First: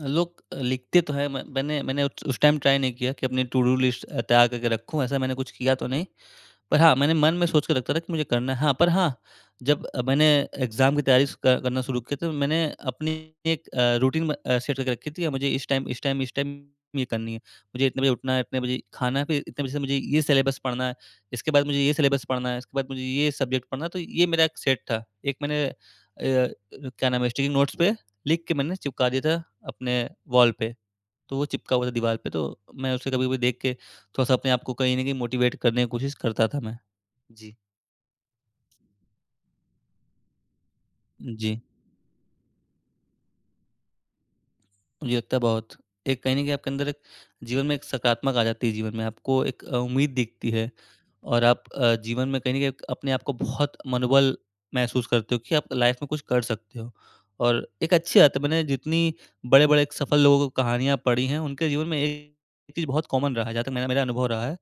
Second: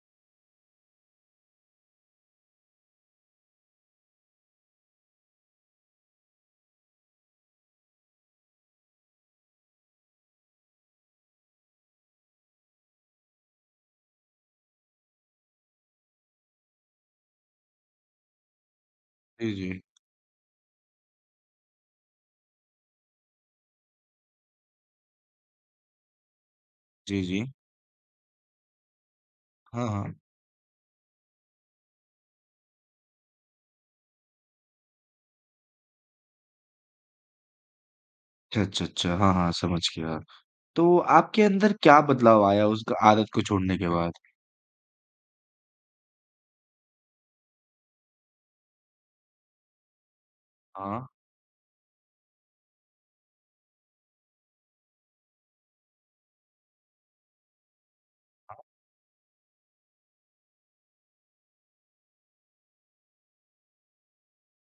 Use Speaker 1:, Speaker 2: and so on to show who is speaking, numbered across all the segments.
Speaker 1: अ, लोग अ, लिखते तो है म मैंने मैंने उ उस टाइम ट्राई नहीं किया कि अपनी टू-डू लिस्ट अ, तैयार करके रखूंँ ऐसा मैंने कुछ किया तो नहीं। पर हाँ, मैंने मन में सोच के रखा था कि मुझे करना है। हाँ, पर हाँ जब अ, मैंने एग्ज़ाम की तैयारी स क करना शुरू किया तो मैंने अपनी एक अ, रूटीन म अ, सेट करके रखी थी और मुझे इस टाइम, इस टाइम, इस टाइम, ये करनी है। मुझे इतने बजे उठना है, इतने बजे खाना है, फिर
Speaker 2: जी,
Speaker 1: इतने बजे से
Speaker 2: जी।
Speaker 1: मुझे ये सिलेबस पढ़ना है, इसके बाद मुझे ये सिलेबस पढ़ना है, इसके बाद मुझे ये सब्जेक्ट पढ़ना है। तो ये मेरा एक सेट था। एक मैंने य क्या नाम
Speaker 2: जी,
Speaker 1: है
Speaker 2: जी।
Speaker 1: स्टिकिंग नोट्स पे लिख के मैंने चिपका दिया था
Speaker 2: हाँ,
Speaker 1: अपने
Speaker 2: हाँ।
Speaker 1: वॉल पे। तो वो चिपका हुआ था दीवार पे तो मैं उसे कभी-कभी देख के थोड़ा-सा अपने को कहीं न कहीं मोटिवेट करने की कोशिश करता था, मैं। जी।
Speaker 2: अच्छा, अच्छा, अच्छा, हाँ, हाँ, समझ गया। तो आपके
Speaker 1: जी।
Speaker 2: अंदर क्या बदलाव आया उस क आदत को छोड़ने के बाद?
Speaker 1: मुझे लगता है बहुत। एक कहीं न कहीं आपके अंदर एक जीवन में एक सकारात्मक आ जाती है जीवन में। आपको एक अ, उम्मीद दिखती है।
Speaker 2: हाँ।
Speaker 1: और आप अ, जीवन में कहीं न कहीं एक अपने आप को बहुत मनोबल महसूस करते हो कि आप लाइफ में कुछ कर सकते हो। और एक अच्छी बात
Speaker 2: हाँ।
Speaker 1: मैंने जितनी बड़े-बड़े सफल लोगों को कहानियाँ पढ़ी है, उनके जीवन में एक चीज़ बहुत कॉमन रहा है जहाँ तक मेरा, मेरा अनुभव रहा है,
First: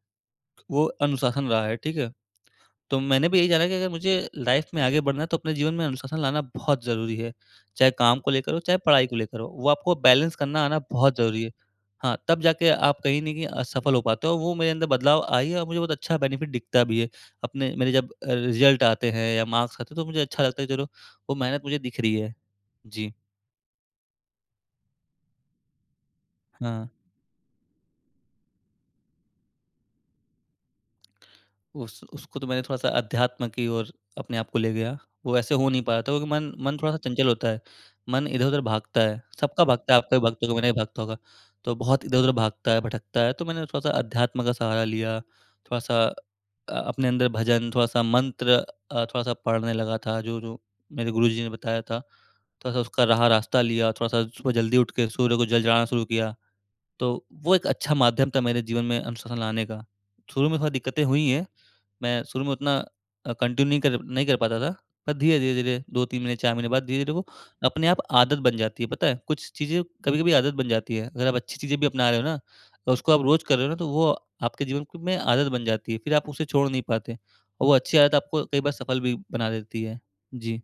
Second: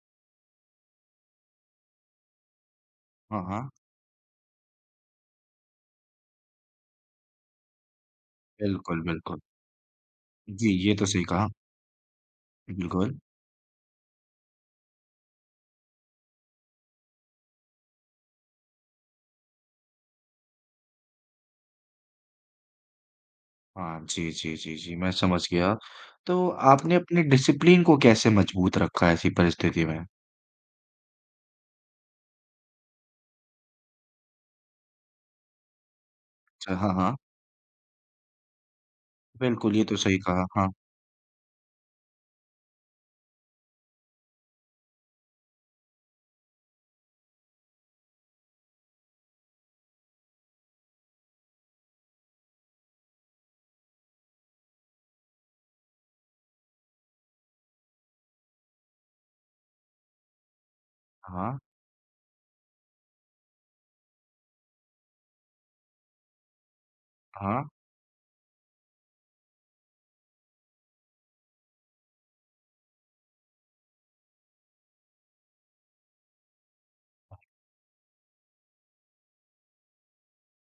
Speaker 1: वो अनुशासन रहा है, ठीक है। तो मैंने भी
Speaker 2: हाँ,
Speaker 1: यही जाना
Speaker 2: हाँ।
Speaker 1: कि अगर मुझे लाइफ में आगे बढ़ना है तो अपने जीवन में अनुशासन लाना बहुत ज़रूरी है। चाहे काम को लेकर हो, चाहे
Speaker 2: बिल्कुल,
Speaker 1: पढ़ाई को लेकर
Speaker 2: बिल्कुल।
Speaker 1: हो, वो आपको बैलेंस करना
Speaker 2: जी,
Speaker 1: आना
Speaker 2: ये तो
Speaker 1: बहुत
Speaker 2: सही
Speaker 1: ज़रूरी
Speaker 2: कहा।
Speaker 1: है। हाँ, तब जाके आप
Speaker 2: बिल्कुल।
Speaker 1: कहीं नहीं कि अ, सफल हो पाते हो। वो मेरे अंदर बदलाव आई है और मुझे बहुत अच्छा बेनिफिट दिखता भी है। अपने मेरे जब अ, रिज़ल्ट आते हैं, या मार्क्स आते हैं, तो मुझे अच्छा लगता है कि चलो वो मेहनत मुझे दिख रही है। जी।
Speaker 2: हाँ, जी, जी, जी, जी, मैं समझ गया। तो
Speaker 1: हाँ।
Speaker 2: आपने अपने डिसिप्लिन को कैसे मजबूत रखा है ऐसी परिस्थिति में?
Speaker 1: उस उसको तो मैंने थोड़ा-सा अध्यात्म की और अपने आप को ले गया। वो ऐसे हो नहीं पाया था क्योंकि मन
Speaker 2: अच्छा,
Speaker 1: मन
Speaker 2: हाँ,
Speaker 1: थोड़ा-सा
Speaker 2: हाँ।
Speaker 1: चंचल होता है। मन इधर-उधर भागता है, सबका
Speaker 2: बिल्कुल। ये
Speaker 1: भागता
Speaker 2: तो
Speaker 1: है, आपका
Speaker 2: सही
Speaker 1: भी
Speaker 2: कहा,
Speaker 1: भागता होगा,
Speaker 2: हाँ।
Speaker 1: मेरा भी भागता होगा तो बहुत इधर-उधर भागता है, भटकता है। तो मैंने थोड़ा-सा अध्यात्म का सहारा लिया, थोड़ा-सा अ, अपने अंदर भजन, थोड़ा-सा मंत्र, अ, थोड़ा-सा पढ़ने लगा था, जो, जो मेरे गुरुजी ने बताया था। थोड़ा-सा उसका राह रास्ता लिया, थोड़ा-सा सुबह जल्दी उठ के सूर्य को जल चढ़ाना शुरू किया, तो वो एक अच्छा माध्यम था मेरे जीवन में अनुशासन लाने का। शुरू में थोड़ी दिक्कतें हुई है,
Speaker 2: हाँ।
Speaker 1: मैं शुरू में उतना अ, कंटिन्यू कर नहीं कर पाता था। पर धीरे, धीरे, धीरे 2-3 महीने, 4 महीने बाद धीरे-धीरे तो वो
Speaker 2: हाँ।
Speaker 1: अपने आप आदत बन जाती है पता है। कुछ चीज़ें कभी-कभी आदत बन जाती है। अगर आप अच्छी चीज़ें भी अपना रहे हो ना तो उसको आप रोज़ कर रहे हो ना तो वो आपके जीवन क में आदत बन जाती है। फिर आप उसे छोड़ नहीं पाते। और वो अच्छी आदत आपको कई बार सफल भी बना देती है। जी।